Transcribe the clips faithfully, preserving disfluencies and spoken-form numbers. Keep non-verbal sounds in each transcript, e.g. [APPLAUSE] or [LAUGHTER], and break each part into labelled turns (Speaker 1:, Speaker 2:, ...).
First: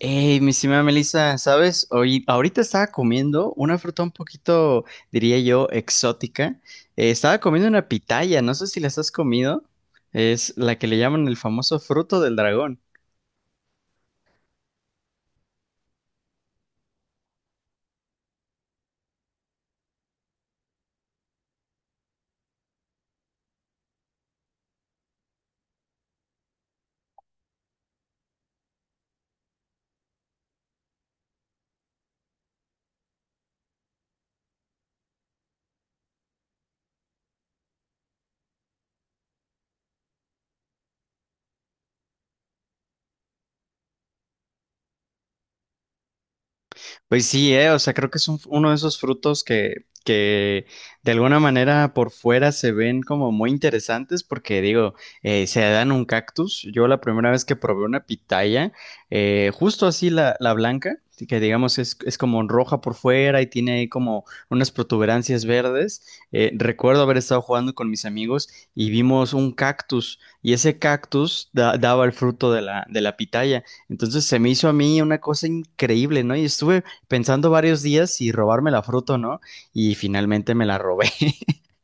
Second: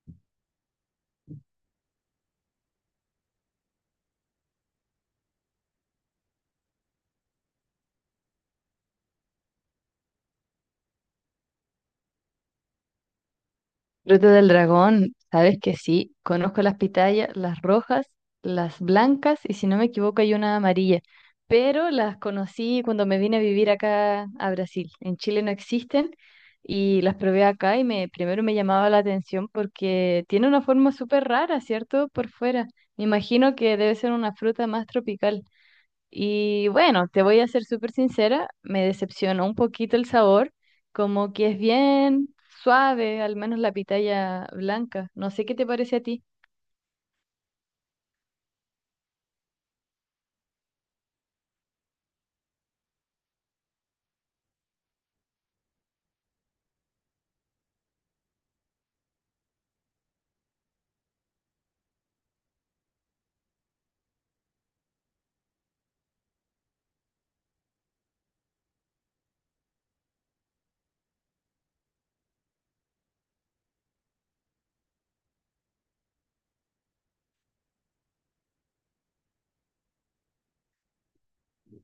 Speaker 1: Hey, mi estimada Melissa, ¿sabes? Hoy, ahorita estaba comiendo una fruta un poquito, diría yo, exótica. Eh, estaba comiendo una pitaya, no sé si las has comido. Es la que le llaman el famoso fruto del dragón.
Speaker 2: Fruta del dragón, sabes que sí, conozco las pitayas, las rojas, las blancas y si no me equivoco hay una amarilla, pero las conocí cuando me vine a vivir acá a Brasil. En Chile no existen y las probé acá y me primero me llamaba la atención porque tiene una forma súper rara, ¿cierto? Por fuera. Me imagino que debe ser una fruta más tropical. Y bueno, te voy a ser súper sincera, me decepcionó un poquito el sabor, como que es bien suave, al menos la pitaya blanca. No sé qué te parece a ti.
Speaker 1: Pues sí, eh, o sea, creo que es un- uno de esos frutos que, que de alguna manera por fuera se ven como muy interesantes porque digo, eh, se dan un cactus. Yo la primera vez que probé una pitaya, eh, justo así la, la blanca, sí, que digamos es, es como roja por fuera y tiene ahí como unas protuberancias verdes. Eh, recuerdo haber estado jugando con mis amigos y vimos un cactus y ese cactus da- daba el fruto de la, de la pitaya. Entonces se me hizo a mí una cosa increíble, ¿no? Y estuve pensando varios días si robarme la fruta o no, y finalmente me la robé. [LAUGHS]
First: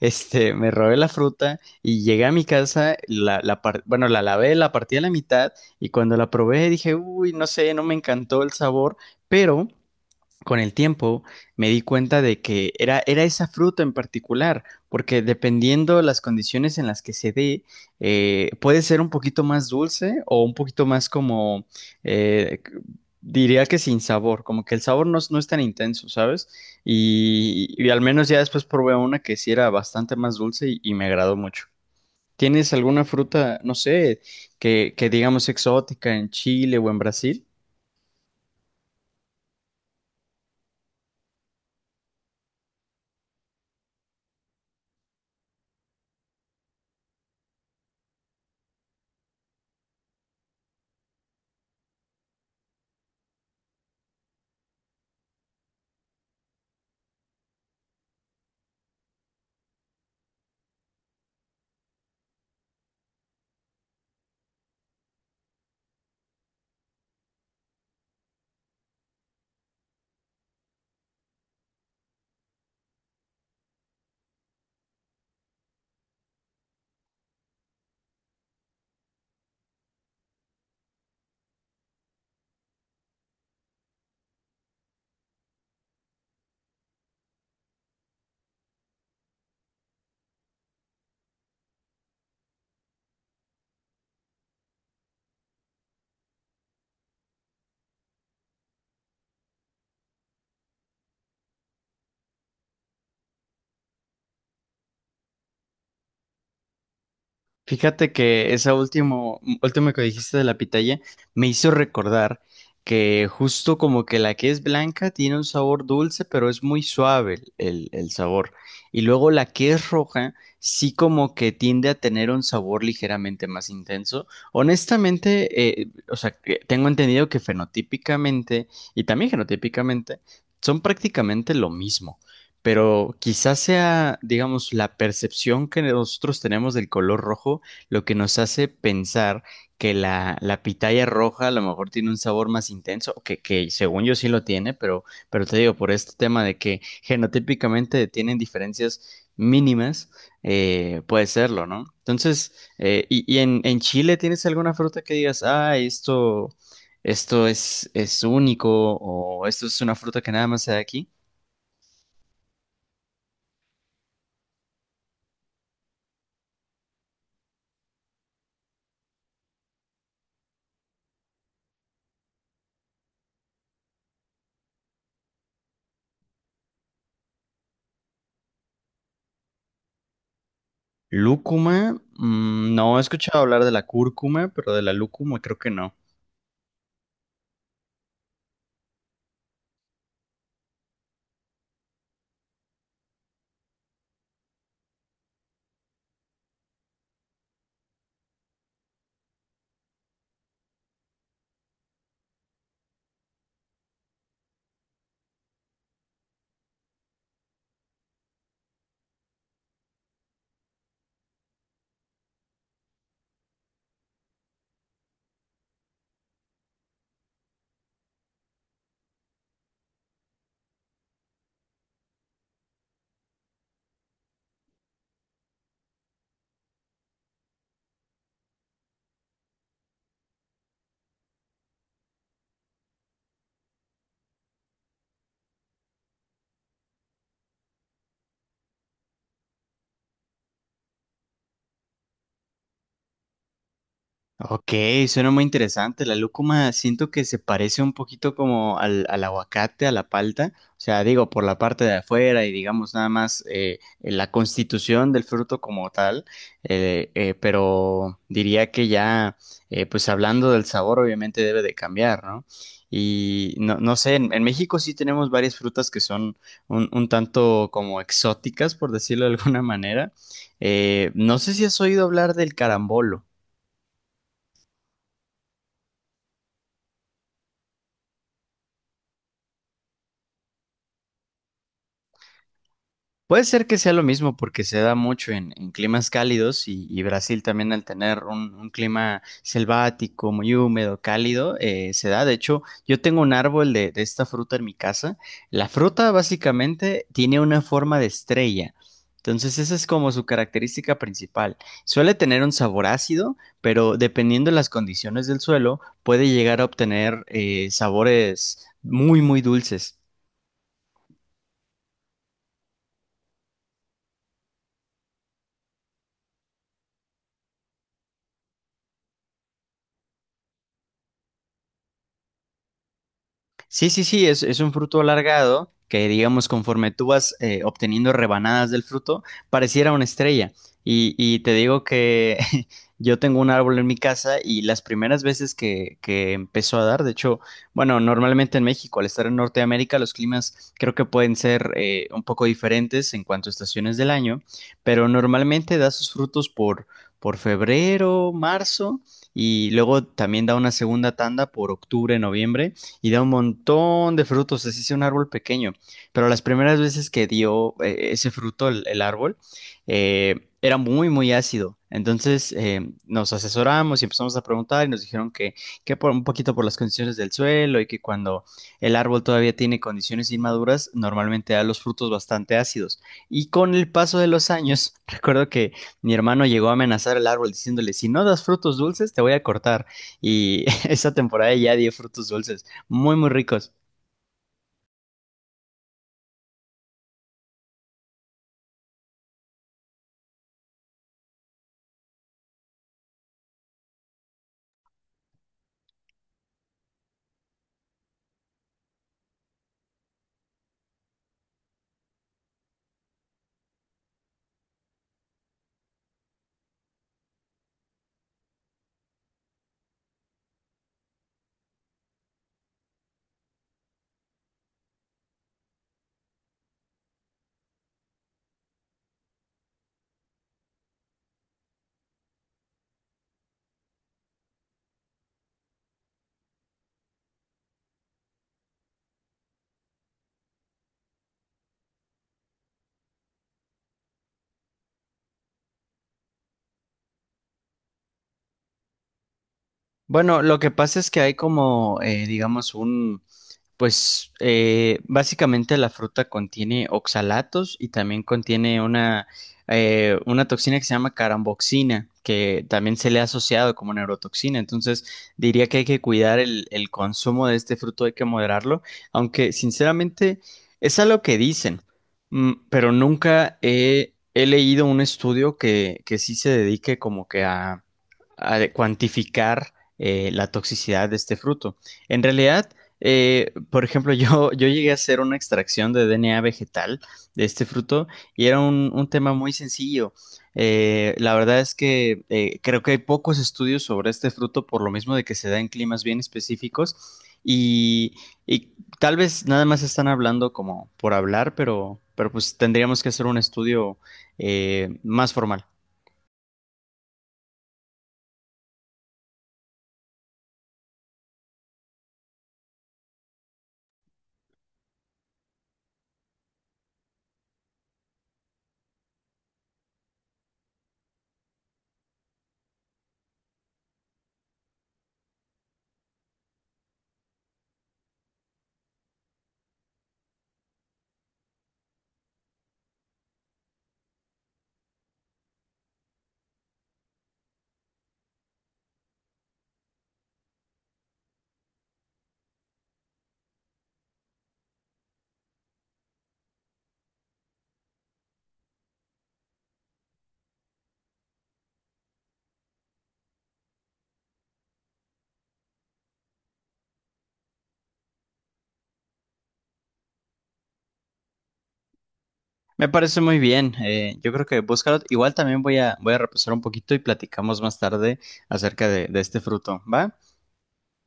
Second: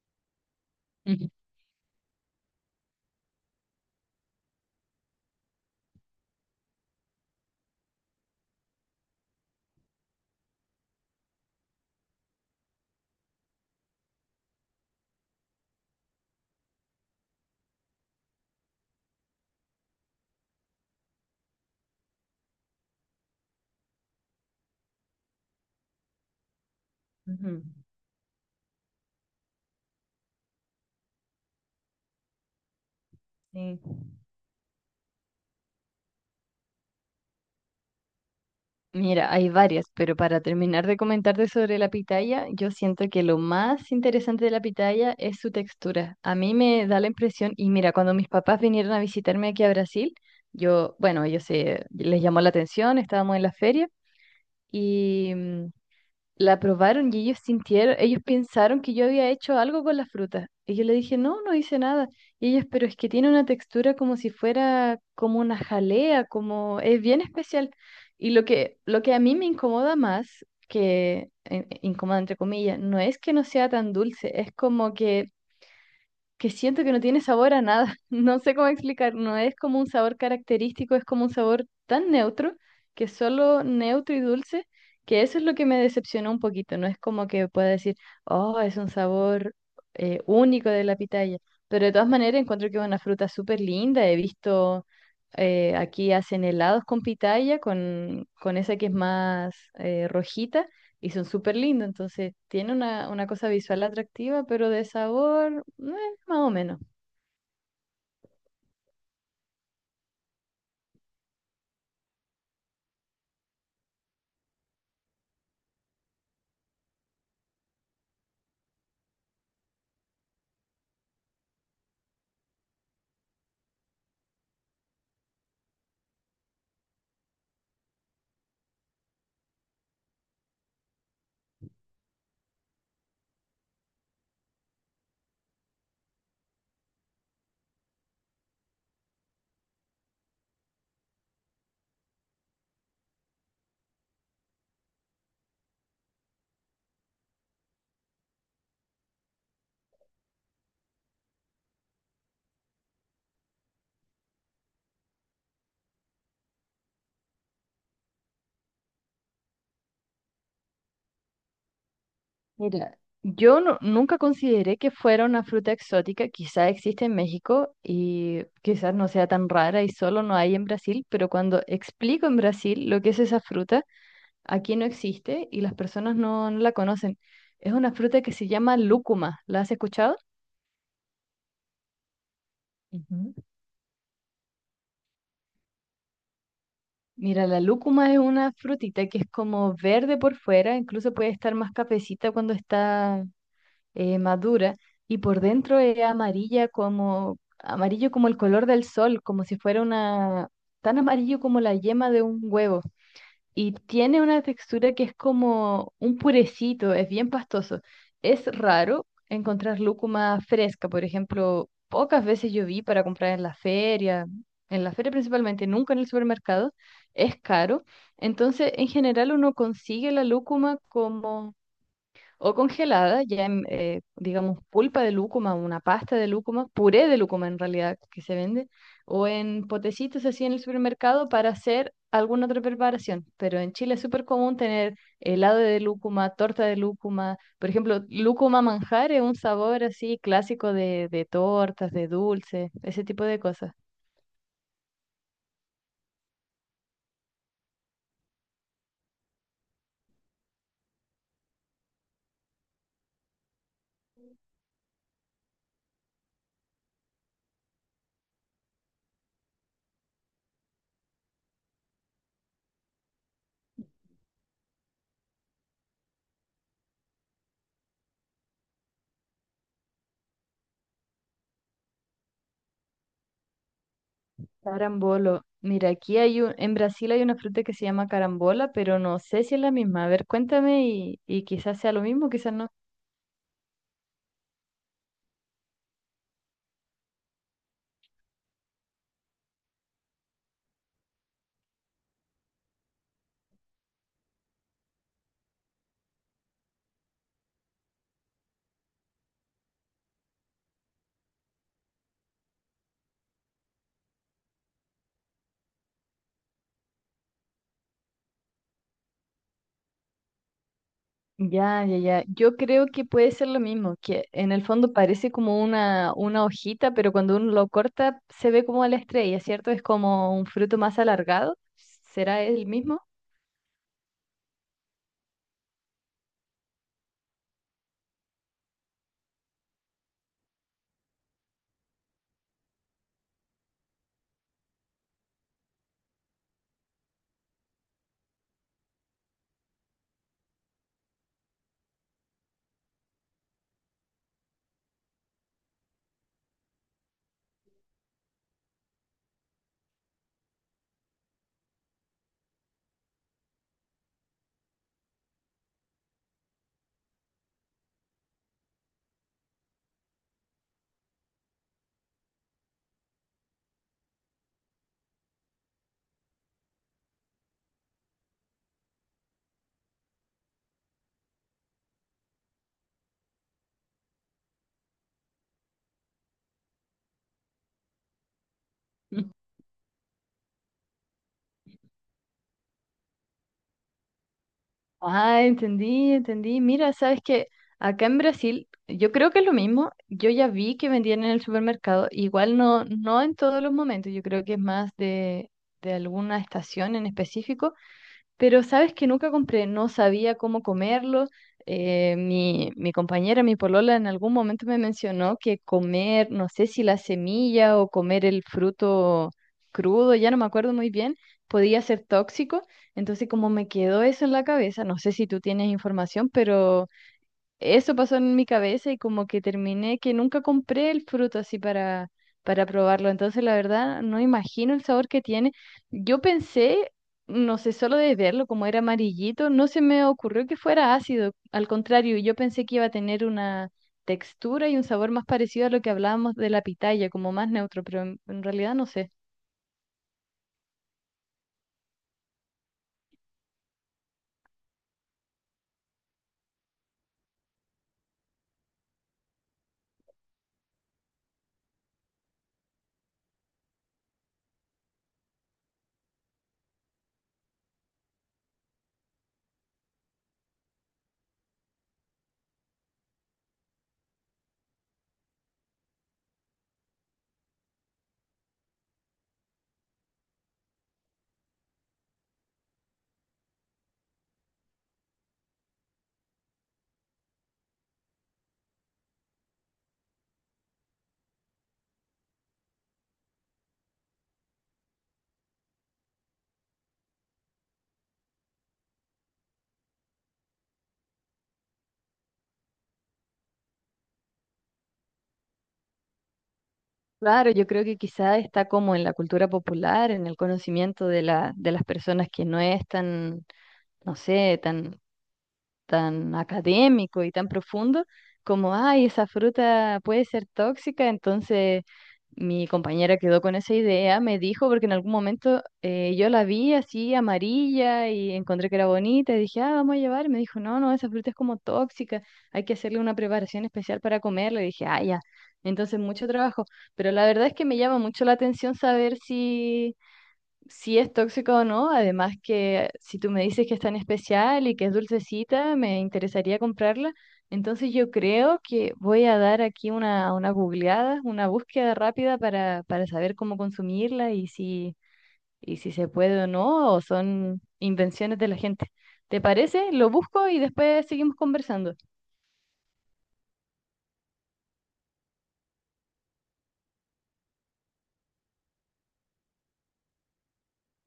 Speaker 1: Este, me robé la
Speaker 2: Ujú.
Speaker 1: fruta y llegué a mi casa, la, la par- bueno, la lavé, la partí a la mitad y cuando la probé dije, uy, no sé, no me encantó el sabor, pero con el tiempo me di cuenta de que era, era esa fruta en particular, porque dependiendo las condiciones en las que se dé, eh, puede ser un poquito más dulce o un poquito más como, eh, c- diría que sin sabor, como que el sabor no, es no es tan intenso, ¿sabes?
Speaker 2: Ujú,
Speaker 1: Y, y al menos ya después probé una que sí era bastante más dulce y, y me agradó mucho. ¿Tienes alguna fruta, no
Speaker 2: sí.
Speaker 1: sé, que, que digamos exótica en Chile o en Brasil?
Speaker 2: Mira, hay varias, pero para terminar de comentarte sobre la pitaya, yo siento que lo más interesante de la pitaya es su textura. A mí me da la impresión, y mira, cuando mis papás vinieron a visitarme aquí a Brasil, yo, bueno, ellos se les llamó la atención, estábamos en la feria y mm, la probaron y ellos sintieron, ellos pensaron que yo había hecho algo con la fruta. Y yo le dije, no, no hice nada. Y ellos, pero es que tiene una textura como si fuera como una jalea, como es bien especial. Y lo que, lo que a mí me incomoda más, que eh, eh, incomoda entre comillas, no es que no sea tan dulce, es como que que siento que no tiene sabor a nada. [LAUGHS] No sé cómo explicar, no es como un sabor característico, es como un sabor tan neutro, que es solo neutro y dulce, que eso es lo que me decepcionó un poquito. No es como que pueda decir, oh, es un sabor eh, único de la pitaya. Pero de todas maneras encuentro que es una fruta súper linda. He visto, eh, aquí hacen helados con pitaya, con, con esa que es más eh, rojita. Y son súper lindos, entonces tiene una, una cosa visual atractiva, pero de sabor, no, más o menos.
Speaker 1: Fíjate que esa último, última que dijiste de la pitaya me hizo recordar que justo como que la que es blanca tiene un sabor dulce, pero es muy suave el, el- el sabor. Y luego la que es roja sí como que tiende a tener un sabor ligeramente más intenso. Honestamente, eh, o sea, que tengo entendido que fenotípicamente y también genotípicamente son prácticamente lo mismo, pero quizás sea, digamos, la percepción que nosotros tenemos del color rojo lo que nos hace pensar que la, la pitaya roja a lo mejor tiene un sabor más intenso, que, que según yo sí lo tiene, pero, pero te digo, por este tema de que genotípicamente tienen diferencias mínimas, eh, puede serlo, ¿no? Entonces, eh, y, y en, en Chile, ¿tienes alguna fruta que digas, ah, esto, esto es, es único o esto es una fruta que nada más se da aquí?
Speaker 2: Mira, yo no- nunca consideré que fuera una fruta exótica, quizá existe en México y quizás no sea tan rara y solo no hay en Brasil, pero cuando explico en Brasil lo que es esa fruta, aquí no existe y las personas no, no la conocen. Es una fruta que se llama lúcuma, ¿la has escuchado?
Speaker 1: Lúcuma, mm, no he
Speaker 2: Ujú.
Speaker 1: escuchado hablar de la cúrcuma, pero de la lúcuma creo que no.
Speaker 2: Mira, la lúcuma es una frutita que es como verde por fuera, incluso puede estar más cafecita cuando está eh, madura, y por dentro es amarilla, como amarillo como el color del sol, como si fuera una, tan amarillo como la yema de un huevo, y tiene una textura que es como un purecito, es bien pastoso. Es raro encontrar lúcuma fresca, por ejemplo, pocas veces yo vi para comprar en la feria, en la feria principalmente, nunca en el supermercado, es caro. Entonces, en general uno consigue la lúcuma como o congelada, ya en, eh, digamos, pulpa de lúcuma, una pasta de lúcuma, puré de lúcuma en realidad que se vende, o en potecitos así en el supermercado para hacer alguna otra preparación. Pero en Chile es súper común tener helado de lúcuma, torta de lúcuma, por ejemplo, lúcuma manjar es un sabor así clásico de, de tortas, de dulces, ese tipo de cosas.
Speaker 1: Ok, suena muy interesante. La lúcuma siento que se parece un poquito como al, al aguacate, a la palta. O sea, digo, por la parte de afuera y digamos nada más eh, la constitución del fruto como tal. Eh, eh, pero diría que ya, eh, pues hablando del sabor, obviamente debe de cambiar, ¿no? Y no, no sé, en, en México sí tenemos varias frutas que son un, un tanto como exóticas, por decirlo de alguna manera. Eh, no sé si has oído hablar del carambolo.
Speaker 2: Carambolo. Mira, aquí hay un, en Brasil hay una fruta que se llama carambola, pero no sé si es la misma. A ver, cuéntame y, y quizás sea lo mismo, quizás no.
Speaker 1: Puede ser que sea lo mismo porque se da mucho en, en climas cálidos y, y Brasil también al tener un, un clima selvático, muy húmedo, cálido, eh, se da. De hecho, yo tengo un árbol de, de esta fruta en mi casa. La fruta básicamente tiene una forma de estrella. Entonces, esa es como su característica principal. Suele tener un sabor ácido, pero dependiendo de las condiciones del suelo, puede llegar a obtener eh, sabores muy, muy dulces.
Speaker 2: Ya, ya, ya. Yo creo que puede ser lo mismo, que en el fondo parece como una, una hojita, pero cuando uno lo corta se ve como la estrella, ¿cierto? Es como un fruto más alargado. ¿Será el mismo? [LAUGHS]
Speaker 1: Sí, sí, sí, es, es un fruto alargado que, digamos, conforme tú vas eh, obteniendo rebanadas del fruto, pareciera una estrella. Y, y te digo que [LAUGHS] yo tengo un árbol en mi casa y las primeras veces que, que empezó a dar, de hecho, bueno, normalmente en México, al estar en Norteamérica, los climas creo que pueden ser eh, un poco diferentes en cuanto a estaciones del año, pero normalmente da sus frutos por, por febrero, marzo. Y luego también da una segunda tanda por octubre, noviembre y da un montón de frutos, así sea un árbol pequeño. Pero las primeras veces que dio eh, ese fruto el, el árbol, eh, era muy, muy ácido. Entonces eh, nos asesoramos y empezamos a preguntar y nos dijeron que, que por un poquito por las condiciones del suelo y que cuando el árbol todavía tiene condiciones inmaduras, normalmente da los frutos bastante ácidos. Y con el paso de los años, [LAUGHS] recuerdo que mi hermano llegó a amenazar al árbol diciéndole, si no das frutos dulces, te
Speaker 2: Mm.
Speaker 1: voy a cortar. Y [LAUGHS] esa temporada ya dio frutos dulces. Muy, muy ricos.
Speaker 2: Ah, entendí, entendí. Mira, sabes que acá en Brasil, yo creo que es lo mismo. Yo ya vi que vendían en el supermercado, igual no, no en todos los momentos, yo creo que es más de, de alguna estación en específico. Pero sabes que nunca compré, no sabía cómo comerlo. Eh, mi, mi compañera, mi polola, en algún momento me mencionó que comer, no sé si la semilla o comer el fruto crudo, ya no me acuerdo muy bien, podía ser tóxico. Entonces, como me quedó eso en la cabeza, no sé si tú tienes información, pero eso pasó en mi cabeza y como que terminé que nunca compré el fruto así para, para probarlo. Entonces, la verdad, no imagino el sabor que tiene. Yo pensé, no sé, solo de verlo, como era amarillito, no se me ocurrió que fuera ácido. Al contrario, yo pensé que iba a tener una textura y un sabor más parecido a lo que hablábamos de la pitaya, como más neutro, pero en, en realidad no sé.
Speaker 1: Bueno, lo que pasa es que hay como, eh, digamos, un, pues eh, básicamente la fruta contiene oxalatos y también contiene una, eh, una toxina que se llama caramboxina, que también se le ha asociado como neurotoxina. Entonces diría que hay que cuidar el, el consumo de este fruto, hay que moderarlo, aunque sinceramente es algo que dicen, mm, pero nunca he, he leído un estudio que, que sí se dedique como que a, a cuantificar eh, la toxicidad de este fruto. En realidad... Eh, por ejemplo, [LAUGHS] yo, yo llegué a hacer una extracción de D N A vegetal de este fruto y era un, un tema muy sencillo. Eh, la verdad es que eh, creo que hay pocos estudios sobre este fruto por lo mismo de que se da en climas bien específicos y, y tal vez nada más están hablando como por hablar, pero, pero pues tendríamos que hacer un estudio eh, más formal.
Speaker 2: Claro, yo creo que quizá está como en la cultura popular, en el conocimiento de la, de las personas que no es tan, no sé, tan tan académico y tan profundo, como, ay, esa fruta puede ser tóxica, entonces mi compañera quedó con esa idea, me dijo, porque en algún momento eh, yo la vi así amarilla y encontré que era bonita y dije, ah, vamos a llevar, y me dijo, no, no, esa fruta es como tóxica, hay que hacerle una preparación especial para comerla, y dije, ah, ya, entonces mucho trabajo, pero la verdad es que me llama mucho la atención saber si, si es tóxico o no. Además que si tú me dices que es tan especial y que es dulcecita, me interesaría comprarla. Entonces yo creo que voy a dar aquí una, una googleada, una búsqueda rápida para, para saber cómo consumirla y si, y si se puede o no, o son invenciones de la gente. ¿Te parece? Lo busco y después seguimos conversando.
Speaker 1: Me parece muy bien. Eh, yo creo que búscalo. Igual también voy a, voy a repasar un poquito y platicamos más tarde acerca de, de este fruto. ¿Va?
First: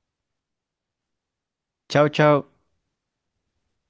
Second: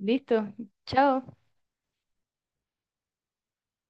Speaker 2: Listo. Chao.
Speaker 1: Chao, chao.